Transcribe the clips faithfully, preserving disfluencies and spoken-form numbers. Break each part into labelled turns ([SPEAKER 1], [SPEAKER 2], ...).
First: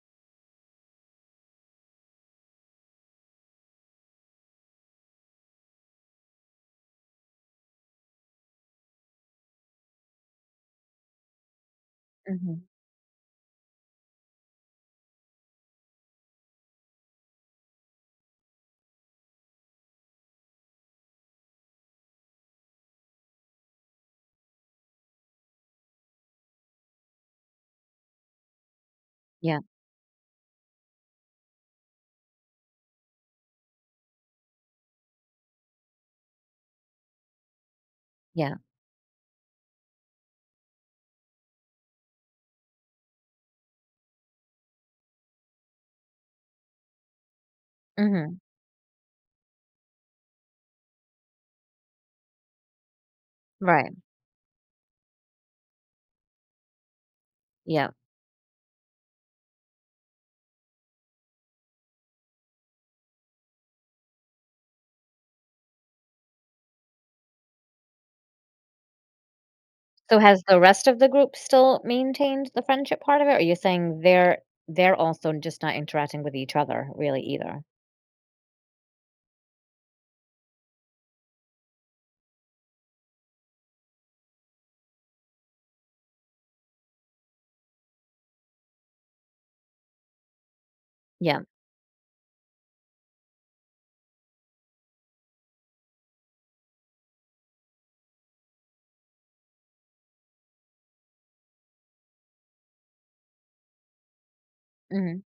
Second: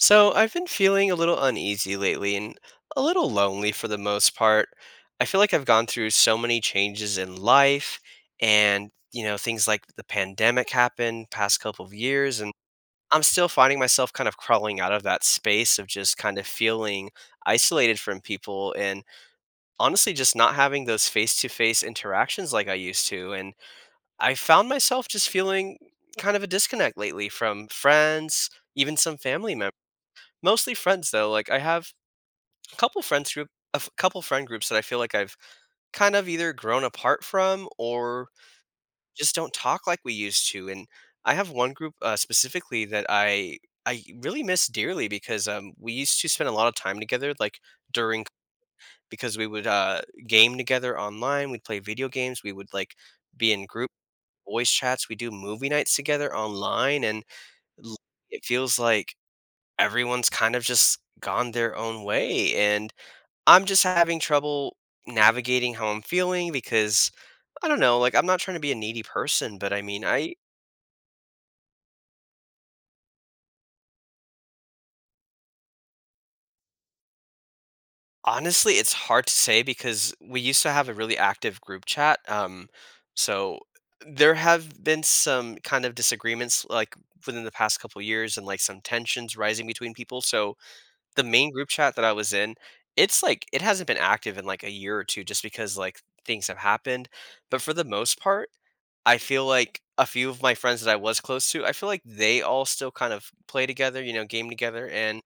[SPEAKER 1] So, I've been feeling a little uneasy lately and a little lonely for the most part. I feel like I've gone through so many changes in life and, you know, things like the pandemic happened past couple of years, and
[SPEAKER 2] Mhm.
[SPEAKER 1] I'm still finding myself kind of crawling out of that space of just kind of feeling isolated from people, and honestly just not having those face-to-face interactions like I used to, and I found myself just feeling kind of a disconnect lately from friends, even some family
[SPEAKER 2] Yeah,
[SPEAKER 1] members. Mostly friends though, like, I have a couple friends group a f couple friend groups that I feel like I've kind of either grown apart from, or
[SPEAKER 2] yeah.
[SPEAKER 1] just don't talk like we used to, and I have one group, uh, specifically that I I really miss dearly because, um, we used to spend a lot of time together, like, during
[SPEAKER 2] Mhm.
[SPEAKER 1] because we would, uh, game together online, we'd play video games, we would, like, be in group
[SPEAKER 2] Right.
[SPEAKER 1] voice chats, we do movie nights together online, and
[SPEAKER 2] Yeah.
[SPEAKER 1] l it feels like everyone's kind of just gone their own way, and I'm just having trouble navigating how I'm feeling because I don't know, like, I'm not trying to be a needy person, but I mean,
[SPEAKER 2] So
[SPEAKER 1] I.
[SPEAKER 2] has the rest of the group still maintained the friendship part of it? Or are you saying they're they're also just not interacting with each other really either?
[SPEAKER 1] Honestly, it's hard to say because we used to have a really active group chat. Um so there have been some kind of disagreements, like, within the past couple years, and like some tensions rising between people. So the
[SPEAKER 2] Yeah.
[SPEAKER 1] main group chat that I was in, it's like it hasn't been active in like a year or two just because like things have happened. But for the most part, I feel like a few of my friends that I was close to, I feel like they all still kind of play together, you know, game together, and
[SPEAKER 2] Mhm.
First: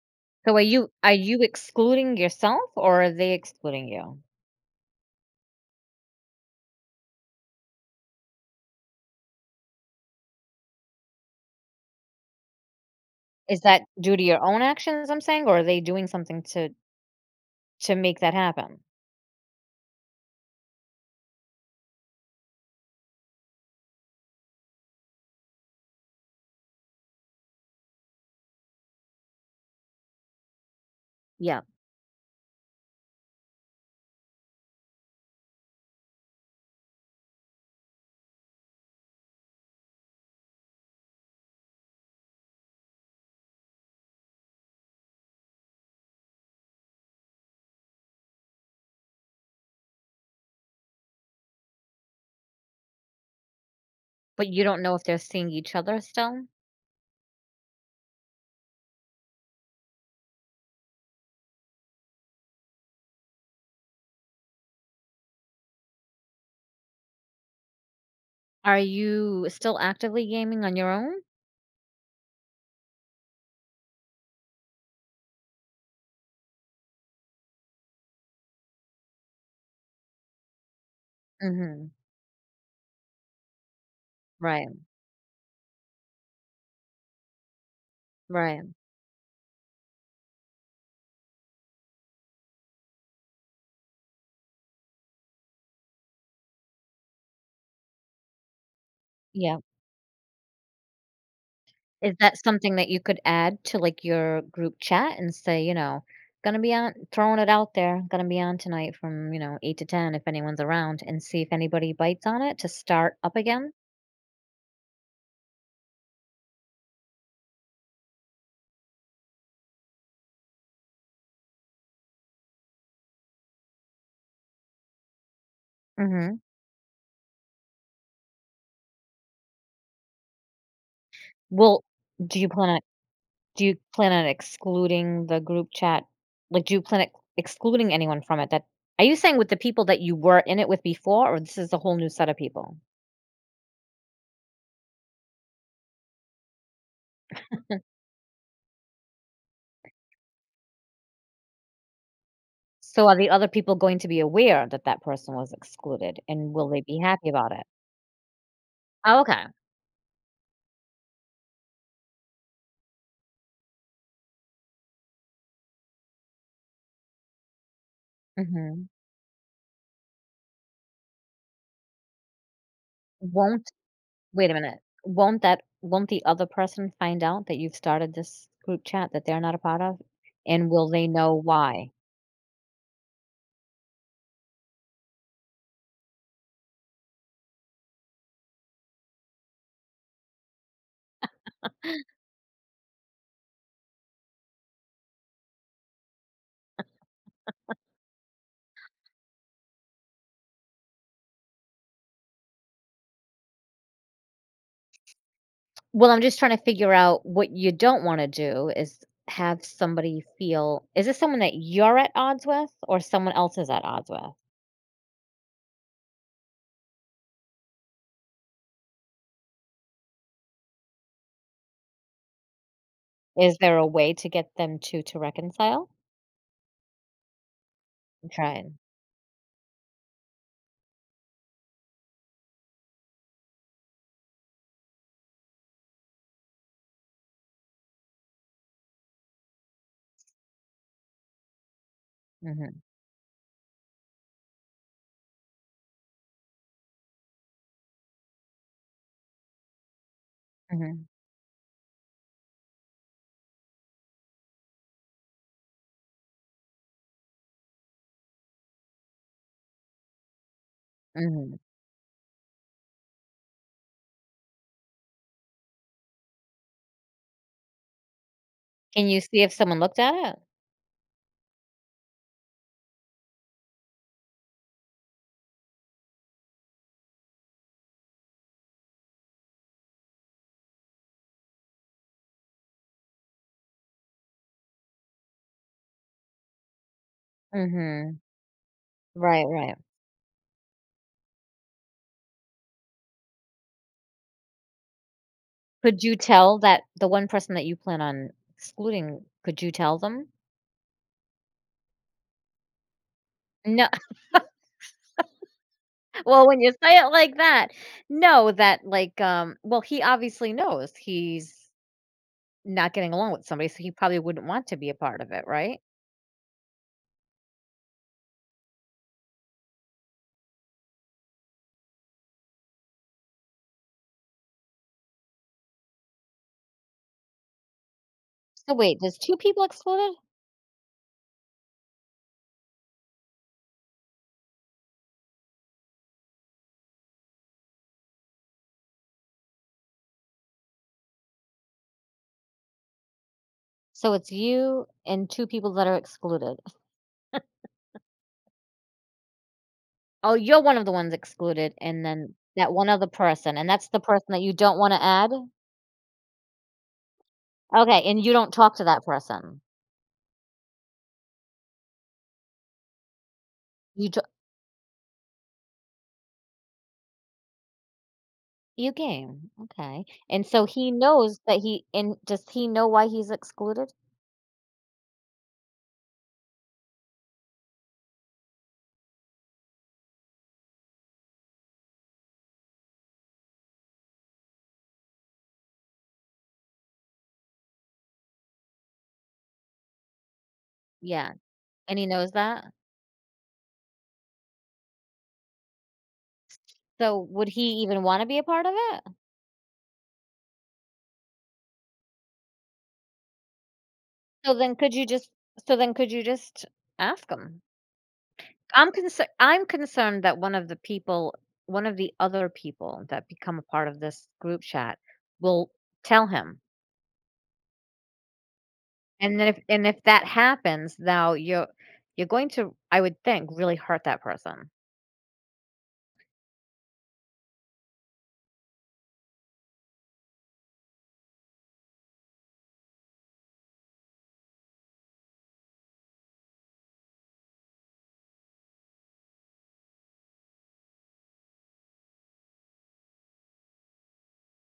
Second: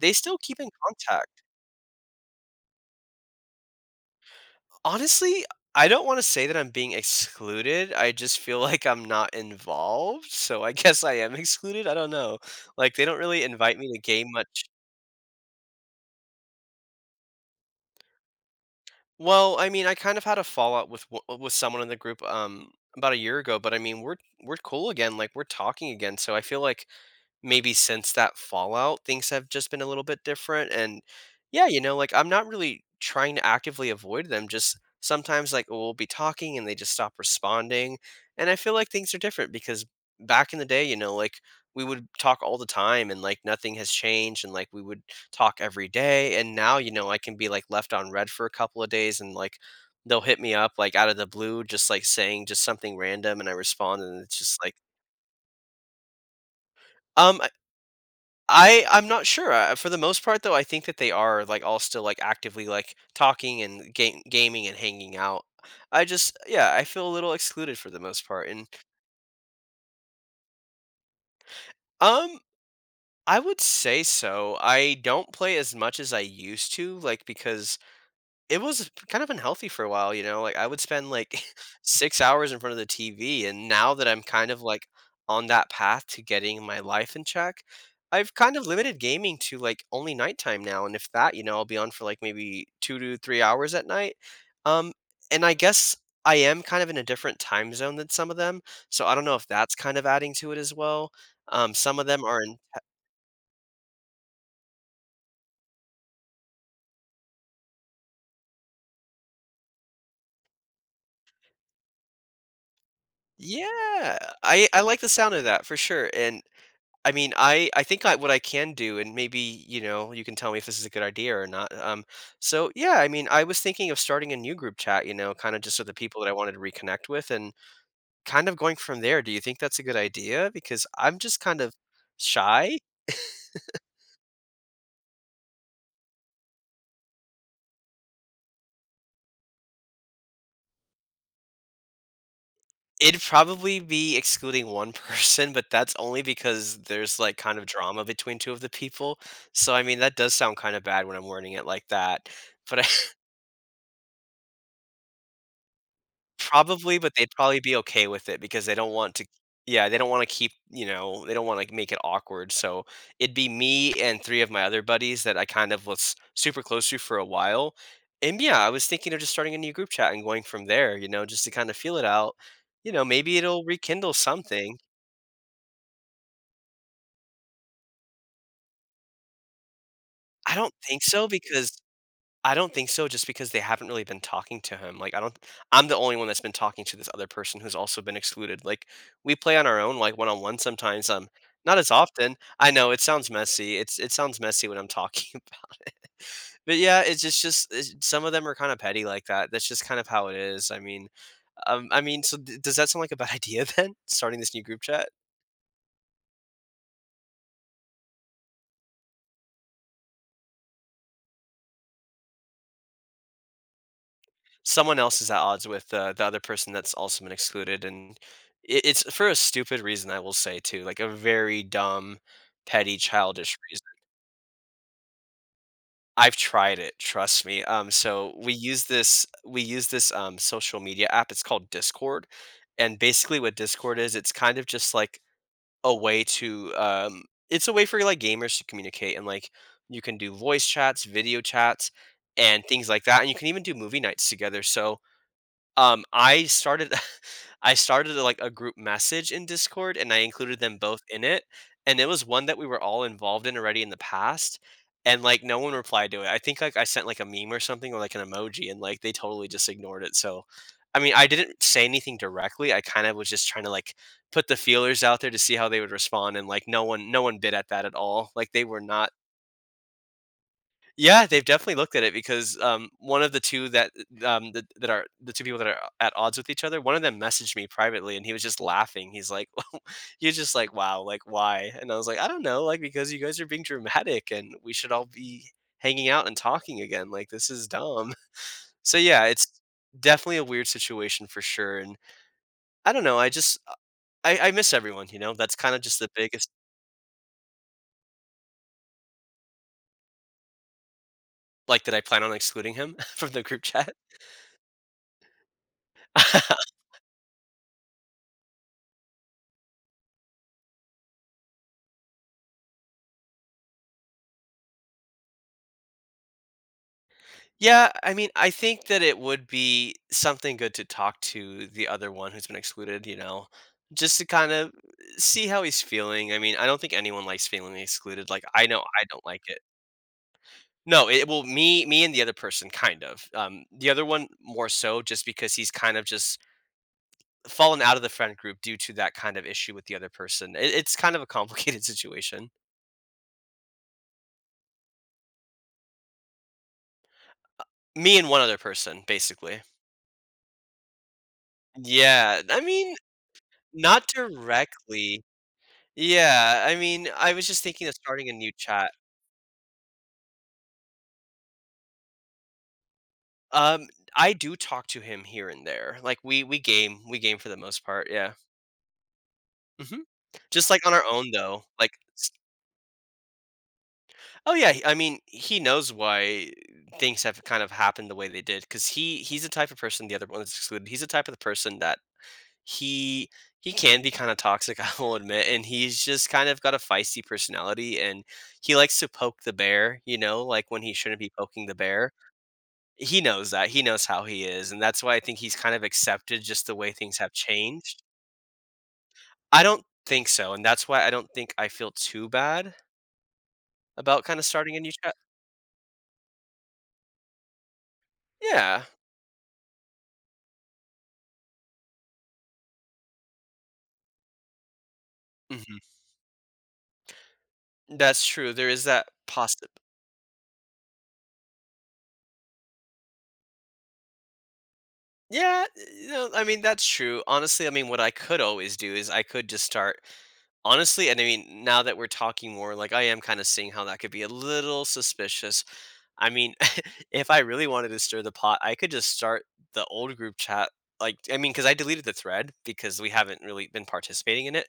[SPEAKER 1] they still
[SPEAKER 2] So
[SPEAKER 1] keep
[SPEAKER 2] are
[SPEAKER 1] in
[SPEAKER 2] you are you
[SPEAKER 1] contact.
[SPEAKER 2] excluding yourself or are they excluding you?
[SPEAKER 1] Honestly, I don't want to say that I'm being excluded. I just feel like I'm not involved. So I guess I am excluded. I don't know. Like, they don't really
[SPEAKER 2] Is
[SPEAKER 1] invite
[SPEAKER 2] that
[SPEAKER 1] me to
[SPEAKER 2] due to
[SPEAKER 1] game
[SPEAKER 2] your own
[SPEAKER 1] much.
[SPEAKER 2] actions, I'm saying, or are they doing something to to make that happen?
[SPEAKER 1] Well, I mean, I kind of had a fallout with w- uh, with someone in the group um about a year ago, but I mean, we're we're cool again. Like, we're talking again, so I feel like maybe since that fallout, things have just been a little bit different, and
[SPEAKER 2] Yeah.
[SPEAKER 1] yeah, you know, like, I'm not really trying to actively avoid them, just sometimes, like, we'll be talking and they just stop responding, and I feel like things are different because back in the day, you know, like, we would talk all the time and, like, nothing has changed, and, like, we would talk every day, and now, you know, I can be, like, left on red for a couple of days and, like, they'll hit me up, like, out of the blue, just, like, saying just something random, and I respond, and it's
[SPEAKER 2] But
[SPEAKER 1] just
[SPEAKER 2] you
[SPEAKER 1] like.
[SPEAKER 2] don't know if they're seeing each other still?
[SPEAKER 1] "Um, I I'm not sure, uh, for the most part, though, I think that they are, like, all still, like, actively, like, talking and game gaming and hanging out. I just Yeah, I feel a little excluded for the most part, and,
[SPEAKER 2] Are you still actively gaming on your own?
[SPEAKER 1] um, I would say so. I don't play as much as I used to, like, because it was kind of unhealthy for a while, you know, like, I would spend, like,
[SPEAKER 2] Mhm.
[SPEAKER 1] six hours in front of the T V, and now that I'm kind of,
[SPEAKER 2] Right.
[SPEAKER 1] like, on that path to getting my life in check, I've kind
[SPEAKER 2] Right.
[SPEAKER 1] of limited gaming to, like, only nighttime now, and if that, you know, I'll be on for, like, maybe two to three hours at night, um, and I guess I am kind of in a different time zone than some of them, so I don't know if
[SPEAKER 2] Yeah.
[SPEAKER 1] that's kind of adding to it as well, um, some of
[SPEAKER 2] Is
[SPEAKER 1] them
[SPEAKER 2] that
[SPEAKER 1] are in.
[SPEAKER 2] something that you could add to, like, your group chat and say, you know, "Gonna be on throwing it out there, gonna be on tonight from, you know, eight to ten if anyone's around," and see if anybody bites on it to start up again?
[SPEAKER 1] Yeah, I I like the sound of that for sure, and I mean, I I think I what I can do, and maybe, you know, you can tell me if this is a good idea or not. Um, so yeah, I mean, I was thinking of starting a new group chat, you know, kind of just with the people that I
[SPEAKER 2] Mhm.
[SPEAKER 1] wanted to reconnect with, and kind of going from there. Do you think that's a good idea? Because I'm just kind of
[SPEAKER 2] Well, do you plan
[SPEAKER 1] shy.
[SPEAKER 2] on do you plan on excluding the group chat? Like, do you plan on excluding anyone from it that are you saying with the people that you were in it with before, or this is a whole new set of people?
[SPEAKER 1] It'd probably be excluding one person, but that's only because there's, like, kind of drama between two of the people. So I mean, that does sound kind of bad when I'm wording it like that. But
[SPEAKER 2] So are the other people going to be aware that that person was excluded, and will they
[SPEAKER 1] Probably,
[SPEAKER 2] be
[SPEAKER 1] but they'd
[SPEAKER 2] happy about
[SPEAKER 1] probably
[SPEAKER 2] it?
[SPEAKER 1] be okay with it because they don't want
[SPEAKER 2] Oh,
[SPEAKER 1] to.
[SPEAKER 2] okay.
[SPEAKER 1] Yeah, they don't wanna keep, you know, they don't wanna, like, make it awkward, so it'd be me and three of my other buddies that I kind of was super close to for a while, and yeah, I was
[SPEAKER 2] Mhm.
[SPEAKER 1] thinking of just starting a new group chat and going from there, you know, just to kinda feel it out. You know, maybe it'll
[SPEAKER 2] Won't
[SPEAKER 1] rekindle
[SPEAKER 2] wait a
[SPEAKER 1] something.
[SPEAKER 2] minute. Won't that won't the other person find out that you've started this group chat that they're not a part of?
[SPEAKER 1] I
[SPEAKER 2] And
[SPEAKER 1] don't
[SPEAKER 2] will
[SPEAKER 1] think
[SPEAKER 2] they
[SPEAKER 1] so
[SPEAKER 2] know
[SPEAKER 1] because
[SPEAKER 2] why?
[SPEAKER 1] I don't think so, just because they haven't really been talking to him. Like, I don't I'm the only one that's been talking to this other person who's also been excluded. Like, we play on our own like one-on-one sometimes, um not as often. I know it sounds messy. It's it sounds messy when I'm talking about. But yeah, it's just just it's, some of them are kind of petty like that. That's just kind of how it is. I mean, um I mean, so th- does that sound like a bad idea then? Starting this new group chat?
[SPEAKER 2] Well, I'm just trying to figure out what you don't wanna do is have somebody feel is this someone that you're at odds with or someone else is at odds with?
[SPEAKER 1] Someone else is at odds with, uh, the other person that's also been excluded, and it, it's for a stupid reason, I will say too, like a very dumb, petty, childish
[SPEAKER 2] Is there a
[SPEAKER 1] reason.
[SPEAKER 2] way to get them to to reconcile?
[SPEAKER 1] I've tried it, trust me, um
[SPEAKER 2] I'm
[SPEAKER 1] so we
[SPEAKER 2] trying.
[SPEAKER 1] use this we use this um social media app, it's called Discord, and basically what Discord is, it's kind of just like a way to, um it's a way for, like, gamers to communicate and, like, you can do voice chats, video chats, and
[SPEAKER 2] Mhm,
[SPEAKER 1] things like that, and you can even do movie nights together, so. Um, I started I started, like, a group message in Discord, and I included them both
[SPEAKER 2] mhm,
[SPEAKER 1] in it, and it was one that we were all involved in already in the past, and, like, no one replied to it. I think, like, I sent, like, a meme or something or, like, an emoji, and, like, they totally just ignored it, so I mean, I
[SPEAKER 2] mhm.
[SPEAKER 1] didn't say anything directly, I kinda was just trying to, like, put the feelers out there to see how they would respond, and, like, no one no one bit at that at all. Like, they were
[SPEAKER 2] Can
[SPEAKER 1] not.
[SPEAKER 2] you see if someone looked at it?
[SPEAKER 1] Yeah, they've definitely looked at it because, um, one of the two that, um, that that are the two people that are at odds with each other, one of them messaged me privately and he was just laughing. He's like, "You're just like, wow, like, why?" And I was like, "I don't know, like, because you guys are being dramatic and we should all be hanging out and talking again, like, this is dumb."
[SPEAKER 2] Mhm.
[SPEAKER 1] So, yeah,
[SPEAKER 2] Right,
[SPEAKER 1] it's
[SPEAKER 2] right.
[SPEAKER 1] definitely a weird situation for sure, and I don't know, I just I I miss everyone, you know? That's kinda just
[SPEAKER 2] Could
[SPEAKER 1] the
[SPEAKER 2] you
[SPEAKER 1] biggest.
[SPEAKER 2] tell that the one person that you plan on excluding, could you tell them?
[SPEAKER 1] Like, that I plan on excluding him from the group
[SPEAKER 2] No.
[SPEAKER 1] chat?
[SPEAKER 2] well, when you say it like that, no, that, like, um well, he obviously knows he's not getting along with somebody, so he probably wouldn't want to be a part of it, right?
[SPEAKER 1] Yeah, I mean, I think that it would be something good to talk to the other one who's been excluded, you know, just to kind of see how he's feeling. I mean, I don't think anyone likes feeling excluded. Like, I
[SPEAKER 2] So
[SPEAKER 1] know
[SPEAKER 2] wait,
[SPEAKER 1] I
[SPEAKER 2] there's
[SPEAKER 1] don't
[SPEAKER 2] two
[SPEAKER 1] like it.
[SPEAKER 2] people excluded?
[SPEAKER 1] No, it will me, me and the other person, kind of. Um, the other one more so, just because he's kind of just fallen out of the friend group due to that kind of issue with the other person. It, it's kind of a complicated situation.
[SPEAKER 2] So it's you and two people that are excluded.
[SPEAKER 1] Me and one other person, basically.
[SPEAKER 2] Oh, you're one of the ones excluded, and then
[SPEAKER 1] Yeah, I
[SPEAKER 2] that one
[SPEAKER 1] mean,
[SPEAKER 2] other person, and that's the
[SPEAKER 1] not
[SPEAKER 2] person that you don't wanna
[SPEAKER 1] directly.
[SPEAKER 2] add?
[SPEAKER 1] Yeah, I mean, I was just thinking of
[SPEAKER 2] Okay, and
[SPEAKER 1] starting a
[SPEAKER 2] you
[SPEAKER 1] new
[SPEAKER 2] don't talk to
[SPEAKER 1] chat.
[SPEAKER 2] that person?
[SPEAKER 1] Um,
[SPEAKER 2] You
[SPEAKER 1] I do talk to him here and there. Like, we we game, we game for the most part, yeah.
[SPEAKER 2] You game,
[SPEAKER 1] Mhm.
[SPEAKER 2] okay, and so
[SPEAKER 1] Just like
[SPEAKER 2] he
[SPEAKER 1] on our own
[SPEAKER 2] knows that
[SPEAKER 1] though.
[SPEAKER 2] he
[SPEAKER 1] Like
[SPEAKER 2] and
[SPEAKER 1] s
[SPEAKER 2] does he know why he's excluded?
[SPEAKER 1] Oh yeah, he- I mean, he knows why things have kind of happened the way they did. Cause he he's the type of person the other one is excluded. He's the type of the person that he he can be kinda toxic, I will admit, and he's just kind of got a feisty personality, and he likes to poke the bear, you know, like when he shouldn't be
[SPEAKER 2] Yeah,
[SPEAKER 1] poking the
[SPEAKER 2] and he
[SPEAKER 1] bear.
[SPEAKER 2] knows that?
[SPEAKER 1] He knows that, he knows how he is, and that's why I think he's kind of accepted just the way things
[SPEAKER 2] So,
[SPEAKER 1] have
[SPEAKER 2] would he
[SPEAKER 1] changed.
[SPEAKER 2] even wanna be a part of it?
[SPEAKER 1] I don't think so, and that's why I don't think I feel too bad about kinda
[SPEAKER 2] So
[SPEAKER 1] starting
[SPEAKER 2] then
[SPEAKER 1] a new
[SPEAKER 2] could you
[SPEAKER 1] chat.
[SPEAKER 2] just so then could you just ask him?
[SPEAKER 1] Yeah.
[SPEAKER 2] I'm concerned. I'm concerned that one of the people one of the other people that become a part of this group chat will
[SPEAKER 1] Mhm.
[SPEAKER 2] tell him.
[SPEAKER 1] That's true, there is that
[SPEAKER 2] And then if
[SPEAKER 1] possible.
[SPEAKER 2] and if that happens, now you're you're going to, I would think, really hurt that person.
[SPEAKER 1] Yeah, you know, I mean, that's true. Honestly, I mean, what I could always do is I could just start. Honestly, and I mean, now that we're talking more, like I am kind of seeing how that could be a little suspicious. I mean, if I really wanted to stir the pot, I could just start the old group chat. Like, I mean, because I deleted the thread because we haven't really been participating in it.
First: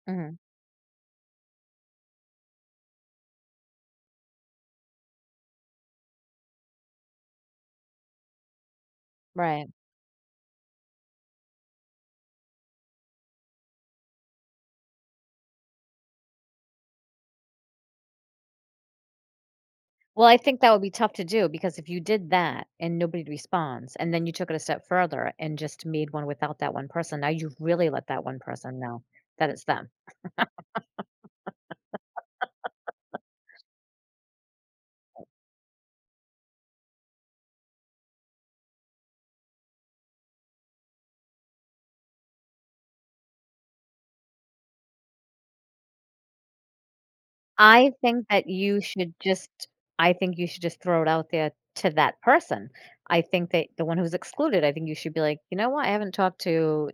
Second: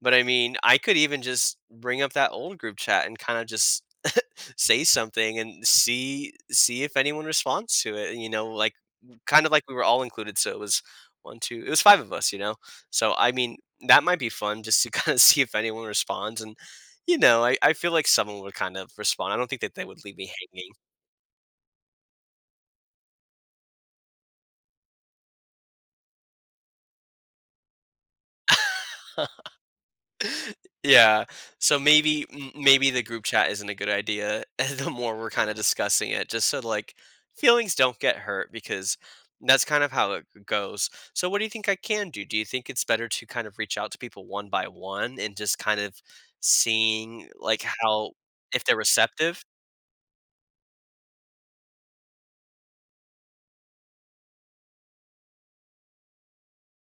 [SPEAKER 1] But I
[SPEAKER 2] Mhm,
[SPEAKER 1] mean, I could even just bring up that old group chat and kind of just say something and see see if anyone responds to it. You know, like kind of like
[SPEAKER 2] right.
[SPEAKER 1] we were all included. So it was one, two, it was five of us. You know, so I mean that might be fun just to kind of see if anyone responds. And you know, I I feel like someone would kind of respond. I don't think that they would leave me
[SPEAKER 2] Well, I think
[SPEAKER 1] hanging.
[SPEAKER 2] that would be tough to do because if you did that and nobody responds, and then you took it a step further and just made one without that one person, now you've really let that one person know that it's them.
[SPEAKER 1] Yeah. So maybe m- maybe the group chat isn't a good idea the more we're kind of discussing it just so like feelings don't get hurt because that's kind of how it g- goes. So what do you think I can do? Do you think it's better to kind of reach out to people one by one and just kind of seeing like
[SPEAKER 2] I
[SPEAKER 1] how
[SPEAKER 2] think that
[SPEAKER 1] if they're
[SPEAKER 2] you should
[SPEAKER 1] receptive?
[SPEAKER 2] just I think you should just throw it out there to that person. I think that the one who's excluded, I think you should be like, "You know what? I haven't talked to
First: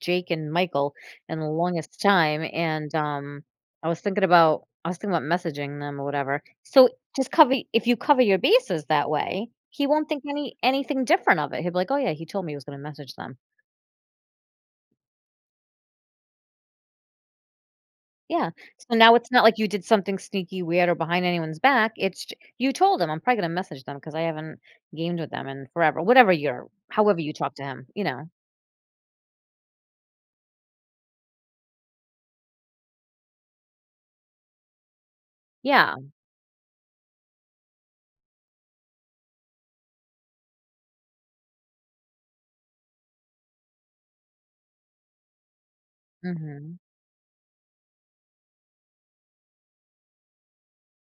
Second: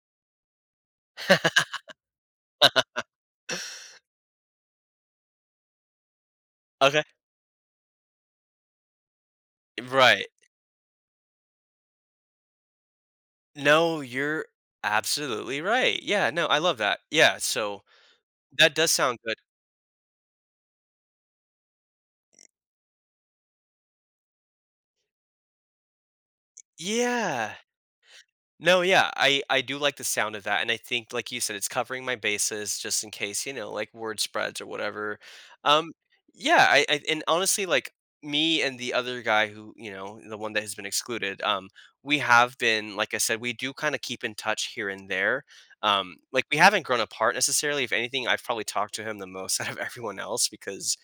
[SPEAKER 2] Jake and Michael in the longest time, and, um, I was thinking about I was thinking about messaging them or whatever." So,
[SPEAKER 1] Okay.
[SPEAKER 2] just cover if you cover your bases that way, he won't think
[SPEAKER 1] Right.
[SPEAKER 2] any anything different of it. He'll be like, "Oh, yeah, he told me he was gonna message them."
[SPEAKER 1] No, you're absolutely right. Yeah, no, I love that. Yeah, so
[SPEAKER 2] Yeah,
[SPEAKER 1] that does
[SPEAKER 2] so now
[SPEAKER 1] sound
[SPEAKER 2] it's
[SPEAKER 1] good.
[SPEAKER 2] not like you did something sneaky, weird, or behind anyone's back, it's j you told him, I'm probably gonna message them, 'cause I am probably going to message them because I have not gamed with them in forever, whatever you're, however you
[SPEAKER 1] Yeah.
[SPEAKER 2] talk to him, you know?
[SPEAKER 1] No, yeah, I I do like the sound of that, and I think, like you said, it's covering my bases just in case you know, like word spreads or whatever. Um,
[SPEAKER 2] Yeah,
[SPEAKER 1] yeah, I, I and honestly, like me and the other guy who you know, the one that has been excluded, um, we have been, like I said, we do kind of keep in touch here and there. Um, like we
[SPEAKER 2] mhm.
[SPEAKER 1] haven't grown apart necessarily. If anything, I've probably talked to him the most out of everyone else because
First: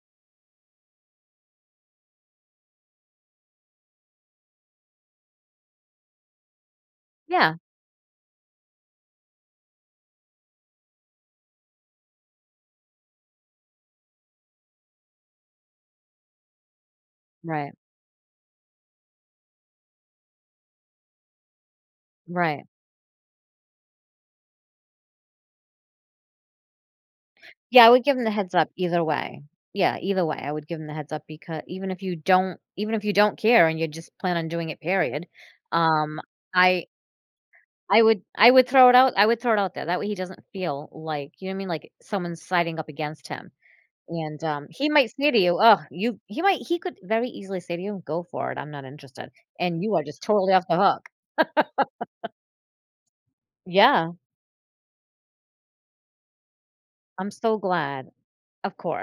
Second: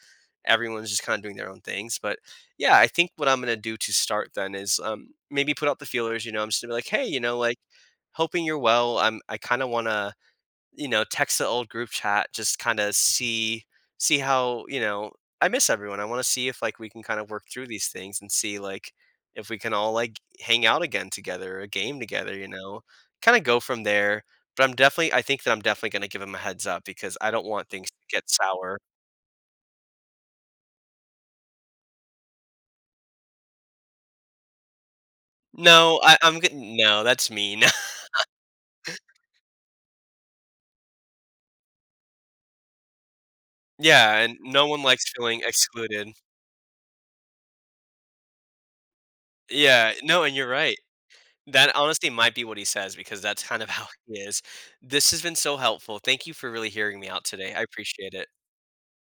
[SPEAKER 1] everyone's just kind of doing their own things. But yeah, I think what I'm gonna do to start then is um, maybe put out the feelers. You know, I'm just gonna be like, hey, you know, like
[SPEAKER 2] Yeah,
[SPEAKER 1] hoping you're well. I'm I kind of wanna you know text the old group chat, just kind of see see how you know I miss everyone. I want to see if like we can kind of work through
[SPEAKER 2] right,
[SPEAKER 1] these things and see like if we can all like hang out again together, a game together. You
[SPEAKER 2] right.
[SPEAKER 1] know, kind of go from there. But I'm definitely, I think that I'm definitely going to give him a heads up because I don't want
[SPEAKER 2] Yeah,
[SPEAKER 1] things
[SPEAKER 2] I
[SPEAKER 1] to
[SPEAKER 2] would give him
[SPEAKER 1] get
[SPEAKER 2] the heads up
[SPEAKER 1] sour.
[SPEAKER 2] either way. Yeah, either way, I would give him the heads up because even if you don't even if you don't care and you just plan on doing it, period,
[SPEAKER 1] No, I
[SPEAKER 2] um,
[SPEAKER 1] I'm good.
[SPEAKER 2] I
[SPEAKER 1] No, that's mean.
[SPEAKER 2] I would I would throw it out I would throw it out there, that way he doesn't feel like you know what I mean, like someone's siding up against him.
[SPEAKER 1] Yeah, and
[SPEAKER 2] And, um,
[SPEAKER 1] no one
[SPEAKER 2] he
[SPEAKER 1] likes
[SPEAKER 2] might say to
[SPEAKER 1] feeling
[SPEAKER 2] you, "Oh,
[SPEAKER 1] excluded.
[SPEAKER 2] you" he might he could very easily say to you, "Go for it, I'm not interested," and
[SPEAKER 1] Yeah,
[SPEAKER 2] you are just
[SPEAKER 1] no, and you're
[SPEAKER 2] totally off the
[SPEAKER 1] right.
[SPEAKER 2] hook.
[SPEAKER 1] That honestly might be what he says because that's kind of how
[SPEAKER 2] Yeah,
[SPEAKER 1] he is. This has been so helpful. Thank you for really hearing me out
[SPEAKER 2] I'm
[SPEAKER 1] today.
[SPEAKER 2] so
[SPEAKER 1] I
[SPEAKER 2] glad.
[SPEAKER 1] appreciate it.
[SPEAKER 2] Of course.